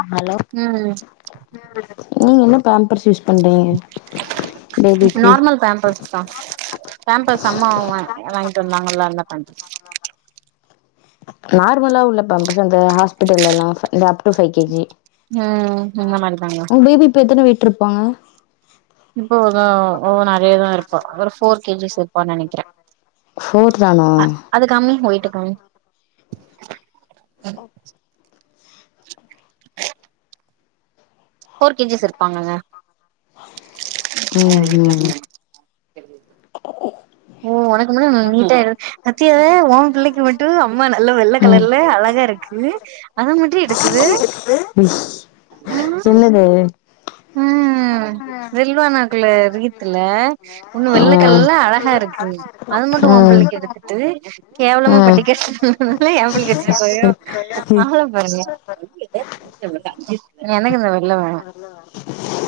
ஆ hello ம் நீங்க என்ன பேம்பர்ஸ் யூஸ் பண்றீங்க பேபிக்கு நார்மல் பேம்பர்ஸ் தா பேம்பர்ஸ் அம்மா வாய்ன்ட்டு வந்தாங்கல்ல அந்த பேம்பர்ஸ் நார்மலா உள்ள பேம்பர்ஸ் அந்த ஹாஸ்பிட்டல்லல்லா இந்த அப் டூ ஃபை கேஜி ம் இந்த மாரிதாங்க உங்க பேபி இப்ப எத்தன வெயிட்ருப்பாங்க இப்போ தா ஒ நறையாதாருப்பா ஒரு ஃபோர் கேஜிஸ் இரு ப்பா நெனக்கிறே ஃபோர் தானா ஃபோர் கே ஜி ஸ் இருப்பாங்கங்க ம் ம் ஓ ஒனக்கு மட்டு நல்லா நீட்டா பத்தியா ஓன் பிள்ளைக்கு மட்டு அம்மா நல்ல வெள்ள கலர்ல அழகா இருக்கு இது அது மட்டும் எடுக்குது ம் உம் என்னது உம் வெல்வானாக்குள்ள ரீத்துல ஒன்னு ஆ வெள்ளைக்கல்ல அழகா இருக்கு அது மட்டும் உன் ம் பிள்ளைக்கு எடுத்துட்டு கேவலமா ம் படிக்க எபிள்ள கெடசிதா [unintelligible] அவள பாருங்கள எனக்கு இந்த வெளில வேணும்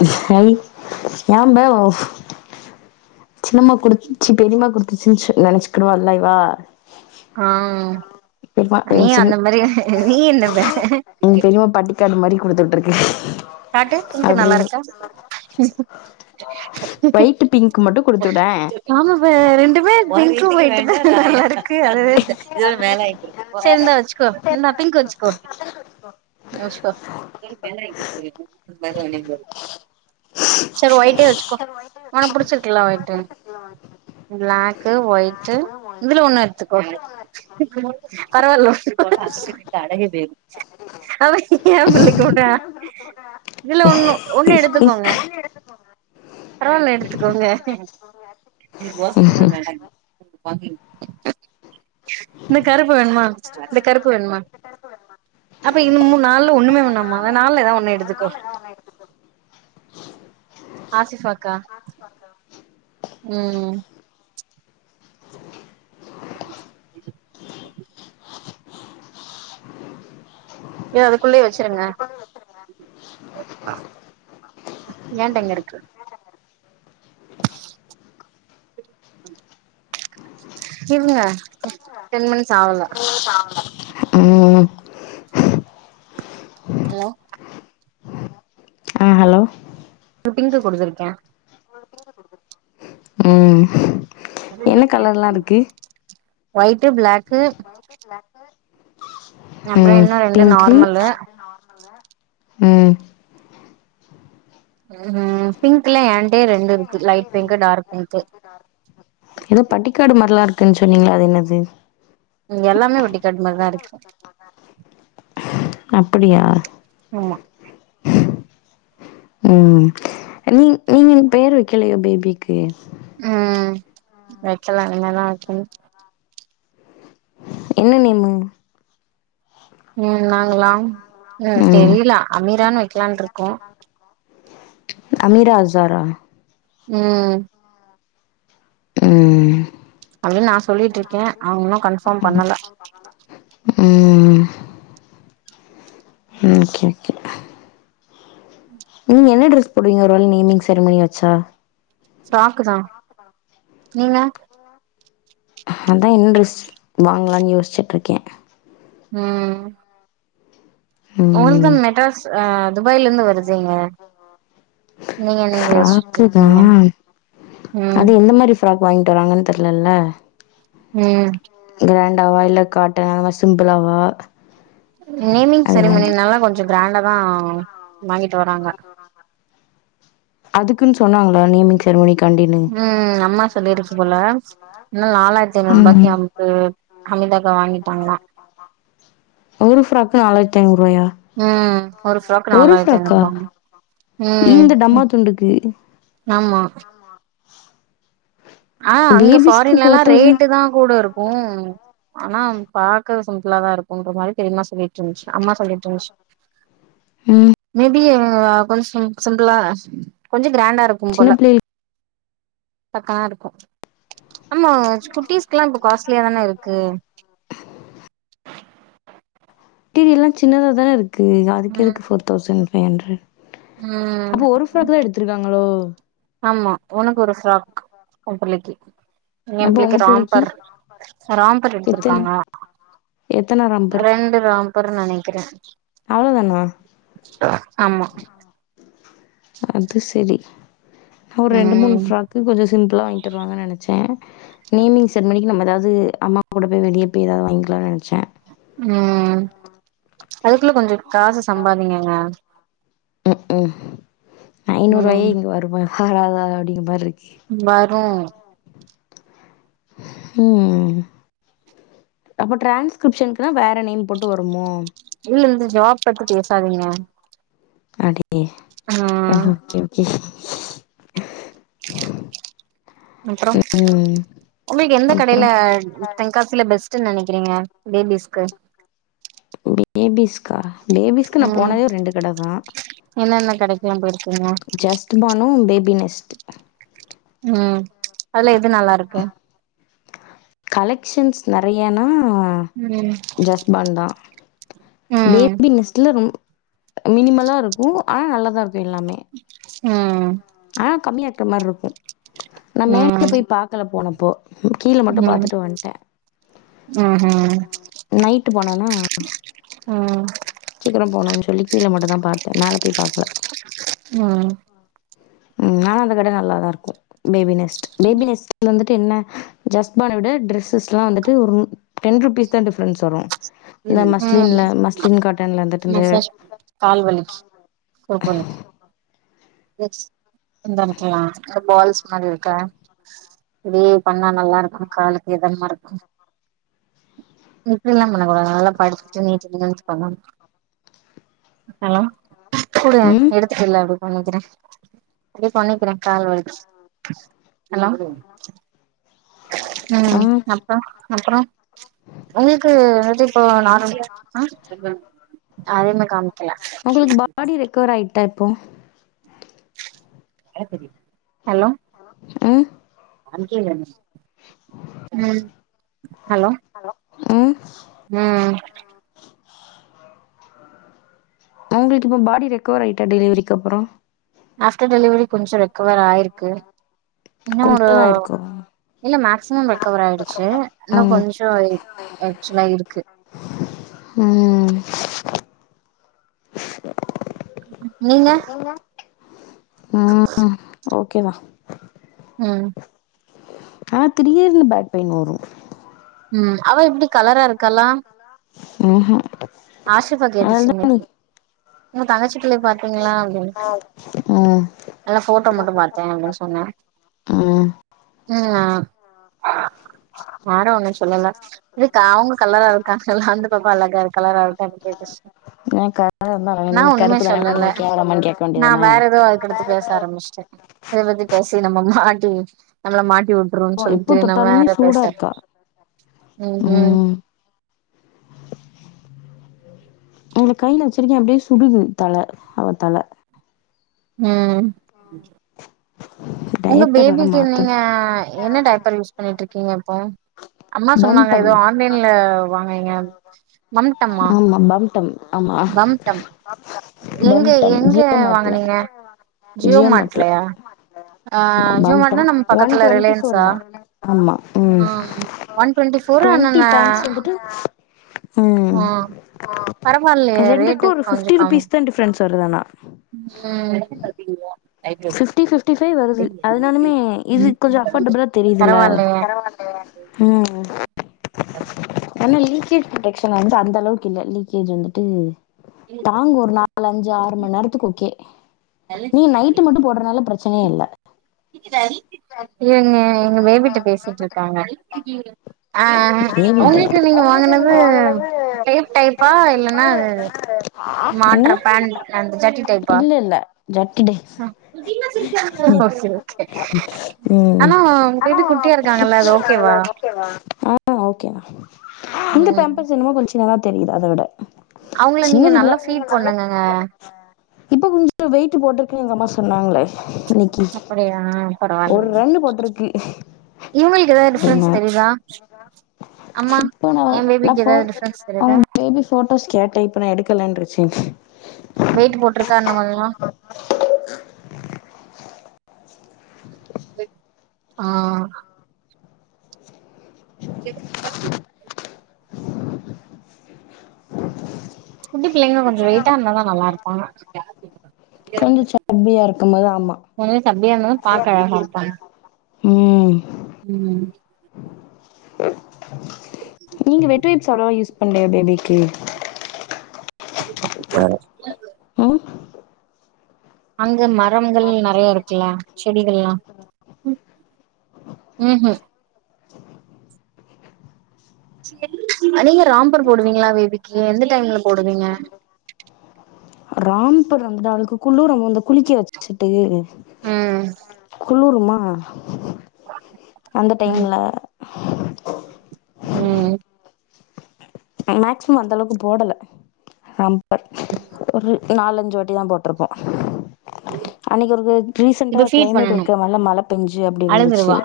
[unintelligible] சின்னம்மா குடுத்துச்சி பெரிம்மா குடுத்துச்சின்ச்சி நினைச்சிக்குடுவா இல்லைவா ஆ நீ எங்க அந்த சின் மாரி நீ என்ன பே அப்டினு கே கண்ணு மாரி குடுத்துவுட்ருக்கே காட்டு உனக்கு நல்லா இருக்கா ஒயிட் பிங்க் மட்டு குடுத்துவுடே ஆமாப்ப ரெண்டுமே இ பிங்கும் ஒய்ட்டு தா நல்லாருக்கு அதுவே இது சேரி இந்தா வச்சுக்கோ இந்தா பிங்க் வச்சுக்கோ வச்சுக்கோ எதுவு ஃபேர லவ்லி போடு சேரு ஒயிட்டே வச்சுக்கோ ஒனக் புடிச்சுருக்குல்ல ஒயிட்டு ப்ளாக்கு ஒயிட்டு இதுல ஒண்ணு எடுத்துக்கோ பரவால்ல வுடு அவ ஏ புள்ளக்கி கூட்டுவே [unintelligible] பரவா இல்ல எடுத்துக்கோங்க இந்த கருப்பு வேண்மா இந்த கருப்பு வேண்மா அப்ப இன்னு மூன் நாள்ல ஒண்ணுமே வேணாமா அந்த நால்ல எதா ஒன்னு எடுத்துக்கோ ஆஸிப்ஃபா இருக்கா ம் ம் [unintelligible] யா அதுக்குள்ளயே வச்சுருங்க ஏன்ட எங்க இருக்கு இருங்க டென் மினிட்ஸ் ஆவல ம் ம் ஹலோ அ ஹலோ ஒரு பிங்க்கு குடுத்துருக்கே ம் என்ன கலர்லா இருக்கு ஒய்ட்டு ப்ளாக்கு அப்புறோ ம் இன்னு ரெண்டு பிங்க்கு நார்மலு ம் ம் ஹும் பிங்க்லே ஏண்டே ரெண்டு இருக்கு லைட் பிங்க்கு டார்க் பிங்க்கு எதோ பட்டிக்காடு மார்லா இருக்குன்னு சொன்னீங்களே அது என்னது ம் எல்லாமே பட்டி காட் மாரிதா இருக்கு அப்புடியா ஆமா ம் நீங் நீங்க இன்னு பேர் வக்கெலையோ பேபிக்கு ம் வக்கெல இனிமேல் தா வக்கெனு என்ன நேமு ம் நாங்களாம் ம் தெரியல அமீரான் வக்கலான்ட்ருக்கோ அமீரா அஜாரா ம் ம் அப்டின் நா சொல்லிட்ருக்கே அவுங்க இன்னு கன்ஃபாம் பண்ணல ம் ம் ஓகே ஓகே நீங்க என்ன ட்ரெஸ் புடிங்காரோல் நேமிங் செருமணி ஆச்சா ஸ்டாக்கு தா நீங்க அதா என்ற ட்ரெஸ் வாங்கலான் யோஸ்ச்சுட்ருக்கே ம் உங்கலுக்தா ம் மெட்ராஸ் அ துபாய்ல இருந்து வருதுங்க நீங்க என்னங் ஃப்ராக்கு யோஸ்ட்ருக்கீங்க ம் ஃப்ராப் வாங்கிட்டு வராங்கன் தெர்லல ம் கிராண்டாவா இல்ல காட்டனா இல்ல சிம்ப்பளாவா நேமிங் சரிமணி நால கொஞ்ச கிராண்டா தா வாங்கிட்டு வராங்க அதுக்குன் சொன்னாங்ளா நேமிங் செர்மணிக் காண்டின்னு ம் அம்மா சொல்லிருக்கு போல நாலாயிரத்து ஐந்நூறு ம் ரூபாய்க்கு நம்க்கு [unintelligible] வாங்கிட்டாங்கல்லா ஒரு ஃப்ராக்கு நாலாயித் ஐநூற்வாயா ம் அ ஒரு ஃப்ராக் ஒரு நாலாயிரத்தி ஃப்ராக்கா ஐநூறுபாங்க ம் இந்த டம்மா ம். துண்டுக்கு ஆமா ஆ அங்க பேபிஸ்க்கு ஃபாரின்லல்லா ஃபோர் தௌசண்ட் ரேட்டு தா கூட இருக்கு ஆனா பாக்க சிம்பிளா தா இருக்குன்ற மாரி பெரிமா சொல்லிட்ருன்ச்சு அம்மா சொல்லிட்ருன்ச்சு ம் மேபி கொஞ்ச சிம்பிளா கொஞ்ச கிராண்டா இருக்கும் சின்ன போல பிள்ளைகளுக்கு [unintelligible] இருக்கு அமா குட்டீஸ்க்லா இப்ப காஸ்ட்லியா தான இருக்கு டீல்லா சின்னதா தான இருக்கு அதுக்கு ம் எதுக்கு ஃபோர் தௌசண்ட் ஃபை ஹன்ட்ரட் ம் ப்ப ஒரு ஃப்ராக் தா எடுத்துருக்காங்களோ ஆமா உனக்கு ஒரு ஃப்ராக் உ புள்ளைக்கி எ அப்போ பிள்ளைக்கு உங்க ராம்பர் ராம்பர் எத்தன எடுத்துருக்காங்க எத்தன ரம்பர் ரெண்டு ராம்பர் நெனைக்கறே அவ்ளோதானா ஆமா அது செரி ஒரு ரெண்டு மூண் ம் ஃப்ராக் க்கு கொஞ்ச சிம்பிளா வாங்கிட்டு வருவாங்கன் நெனச்சே நேமிங் சென்மணிக்கு நம்ம எதாவது அம்மாக் கூட வெளிய போய் ஏதாவது வாங்கிக்லான் நெனச்சே ம் அதுக்குள்ள கொஞ்சோ காசு சம்பாதீங்கங்க ம் ம் ஐநூறுவாயே ம் இங்க வருமா வாராதா அப்படிங் மார் இருக் வரு ம் அப்போ ட்ரான்ஸ்கிரிப்ஷன்க்குனா வேற நேம் போட்டு வருமோ உல்ல இருந்து ஜாப் பத்தி பேசாதீங்க அடே ம் ஓகே ஓகே அப்றோம் ம் உங்ளுக் எந்த அப்றோ கடையில தென்காசியில பெஸ்ட்ன் நினைக்கிறீங்க பேபிஸ்க்கு பேபீஸ் கா பேபீஸ்கு நா ம் போனதே ரெண்டு கட தா என்னென்ன கடைக்குலா போயிருக்கீங்க ஜஸ் பானு பேபினெஸ்ட் ம் அல்ல எது நல்லா இருக்கு கலெக்ஷன்ஸ் நிறையான்னா ம் ஜஸ்ட் பன்தா ம் பேபி [inaudible] மினிமலா இருக்கு ஆனா நல்ல தா இருக்கு எல்லாமே ம் ஆனா கம்மியாக்குற மாரி இருக்கு நா மேல ம் போய் பாக்கல போனப்போ கீழ மட்டு பாத்துட்டு வந்ட்டே ம் நைட்டு போனனா ம் ம் சீக்ரோ போணுனு சொல்லி கீழ மட்டு தா பாத்தே மேல போய் பாக்ல ம் ம் ஆனா அந்த கடை நல்லா தா இருக்கு பேபி நெஸ்ட் பேபி நெஸ்ட் இது வந்துட்டு என்ன ஜஸ்ட் பார்ன விட டிரெஸ்ஸஸ் எல்லா வந்துட்டு ஒரு டென் ருபீஸ் தா டிஃபரன்ஸ் வரு இந்த ம் மஸ்லின்ல மஸ்லின் காட்டன்ல வந்துட்டு இந்த கால்வலிக்கு குறுக்வலிக்கு [inaudible] பால்ஸ் மாரி இருக்க இப்டி பண்ண நல்லா இருக்கு காலுக்கு இதமாருக்கு இப்டில்லா பண்ண கூடாது நல்லா படிச்சிட்டு நீட் இஞ்சினியரிங் பண்ணனு ஹலோ குடுங்க ம் எடுத்துடல அப்டி பண்ணிக்கிறே அப்டி பண்ணிக்ற கால் வலிக்கு ஹலோ ஆ ம் அப்றோ அப்றோ உங்களுக்கு [unintelligible] இப்போ நார்ம ம் அதேமே காணு உங்களுக்கு பாடி ரெக்கவர் ஆயிட்டா இப்போ ஹலோ ம் ம் ஹலோ ஹலோ ம் ம் உங்களுக்கு இப்போ பாடி ரெக்கவர் ஆயிட்ட டெலிவரிக்கு அப்பறோ ஆஃப்டர் டெலிவரி கொஞ்சோ ரெக்கவர் ஆயிருக்கு இன்னு ஒரு கொஞ்ச தா இருக்கு இல்ல மேக்ஸ்மம் ரெக்கவர் ஆயிடுச்சு இன்னோ ம் கொஞ்சோ ஆக்சுல்லா இருக்கு ம் நீங்க ம் ஓகேதா ம் ஆ திடியர்னு பேக் பெய்ன் வரு ம் அவ எப்டி கலரா இருக்காலா ம்ஹ்ம் ஆஷிஃபா கேட்டுச்சு நேத்தி உங்க தங்கச்சி பிள்ளய பாத்தீங்ளா அப்டின்னு ம் அதா போட்டோ மட்டு பாத்தே அப்டின்னு சொன்னே ம் என்ன வாரா வாங்கன் சொல்லல இதுக்கா அவுங்க கல்லாரா இருக்காங்கலா அந்த பாப்பா அழகா இருக் [unintelligible] எனக்கு அதா நா நீங்க ஒண்ணுமே கருப்பு தான அப்ப சொல்லல நீங்க கேவலமான்னு கேட்க நா வேண்டியதானே வேற தோ அதுக்கடுத்து பேச ஆரம்பிச்ட்ட இத பத்தி பேசி நம்ம மாட்டி நம்மள மாட்டி உட் ருவு ஓ எப்போ சொல்ட்டு நா தொட்டாலுமே வேற சூடா பேசற இருக்கா ம் ம் அவ்ன கைல வச்சிருக்கே அப்டியே சுடுது தல அவ தல ம் உங்க டயப்பர் வேற பேபிக்கு மாத்தணு நீங்க என்ன டைப்பர் யூஸ் பண்ணிட்டு இருக்கீங்க இப்போ அம்மா சொன்னாங்க பம்டம் ஏதோ ஆன்லைன்ல வாங்குனிங்க ஆமா பம்டம் ஆமா பம்டம் எங்க பம்டம் எங்க ஜியோ மார்ட்ல வாங்கனீங்க ஜியோ மாட்லையா ஆ ஜியோ மாட்னா பம்டம் நம் ஒன் பக்கத்துல டுவெண்ட்டி ஃபோர் ரிலைன்ஸா தான் ஆமா ம் அ ஒன் டொன்டி ஃபோரு ஆனா டுவெண்ட்டி நா பேண்ட்ஸ் வந்துட்டு ம் பரவாயில்லையே ரெண்டுக்கு ரேட்டு ஒரு கொஞ்சோ ஃபிஃப்டி கம் ரூபிஸ்தா டிப்ரெனஸ் வருது ஆனா ம் ஃபிப்டி ஃபிப்டி ஃபை வருது அதுனாலுமே இது ம் கொஞ்சோ அஃபர்டபுளா தெரியுதில்ல பரவாயில்லையே ம் ஆனா லீக்கேஜ் ப்ரொடெக்ஸன் வந்து அந்தளவுக்கு இல்ல லீக்கேஜ் வந்துட்டு தாங்கு ஒரு நால் அஞ்சு ஆறு மண் நேரத்துக்கு ஓகே நீ நைட் மட்டு போட்றனால ப்ரெச்சனியே இல்ல எங்க எங்க பேபிட்ட பேசிட்ருக்காங்க ஆ ஏவிட்ட உங்ளுக்கு நீங்க வாங்குனது டேப் டைப்பா இல்லன்னா என்ன மாட்ர பேண் அந்த ஜட்டி டைப்பா இல்ல இல்ல ஜட்டுடே [unintelligible] ம் ஆனா ஆனா பேபி குட்டியா [unintelligible] இருக்காங்கல்ல அது ஓகேவா ஆ ஓகேதா இந்த ம் பேம்பர்ஸ் என்னமோ கொஞ் சின்னாதா தெரிது அத விட அவங்கள நீங்க சின்னது இல்ல நல்லா ஃபீட் பண்ணுங்கங்க இப்ப கொஞ்சோ வெயிட்டு போட்டிருக்க எங்க அம்மா சொன்னாங்ளே அன்னைக்கி அப்படியா ஒரு ரன்னு போட்டிருக்கு இவங்களுக் எதா டிஃப்ரன்ஸ் அப்டின்னாங்க தெரிதா அம்மா இப்போ நா நா எனபேபிக் ஃபோ எதாவ்து டிஃபரன்ஸ் தெரிதா அவங்க பேபி ஃபோட்டோஸ் கேட்ட இப்ப நா எடுக்கலன்ட்ருச்சு வெய்ட்டு போட்ருக்கா என்ன பாக்கலா ஆ [unintelligible] குட்டி பிள்ளைங்க கொஞ்சோ வெயிட்டா இருந்தாதா நல்லா இருப்பாங்க கொஞ்சோ சப்பியா இருக்கும் போது ஆமா நல்லா சப்பியா இருந்தாதா பாக்க அழகா இருப்பாங்க ம் ம் நீங்க வெட் வைப்ஸ் அவ்ளோவா யூஸ் பண்லையா பேபிக்கு வேற ம் அங்க மரங்கள் நெறைய இருக்குல்ல செடிகள்லா ம் ம் நீங்க ராம்பர் போடுவீங்களா பேபிக்கி எந்த டைம்ல போடுவீங்க ஆம்பர் வந்து அவுளுக்கு குளுரும்போத் இந்த குளிக்க வெச்சுட்டு ம் குளுருமா அந்த ம் டைம்ல [unintelligible] ம் ம் மேக்சிமம் அந்தளவுக்கு போடல காம்பேக்ட் ஒரு நாலஞ்சு வாட்டிதா போட்ருப்பே அன்னைக்கு ஒருக்க ரீசெண்டா இப்ப ஃபீட் க்ளைமேட் பண்ணனு ஒருக்க நல்ல மழ பெஞ்சு அப்டி இருந்துச்சு அழுதுருவா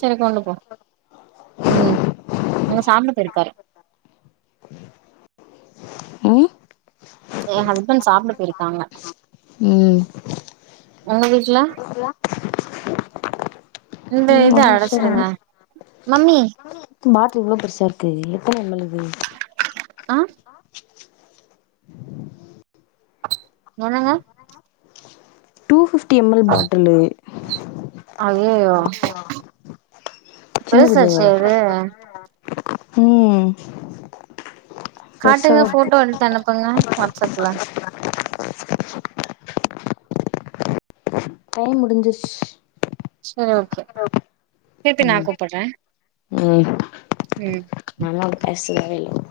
சரி கொண்டு போ ம் அங்க சாப்பிட போயிருக்காரு ம் என் ஹஸ்பெண்ட் சாப்ட போயிருக்காங்க ம் உங்க வீட்ல இந்த ம் இத ஒரு நிமிஷோ அடச்சிருங்க பாட்லு இவ்ளோ பெருசா இருக்கு எத்தன எம் எல் இது ஆ என்னங்க two fifty M L bottle ஐயையோ சின்னதில்லையா பெருசாச்சே இது ம் காட்டுங்க பெருசாதா இருக்கு ஃபோட்டோ எடுத்து அனுபுங்க வாட்ஸ்சப்ல டைம் முடிஞ்சிருச்சு சரி ஓகே திருப்பி நா ம் கூப்பிடுறே ம் ம் நாலா பேசவே இல்ல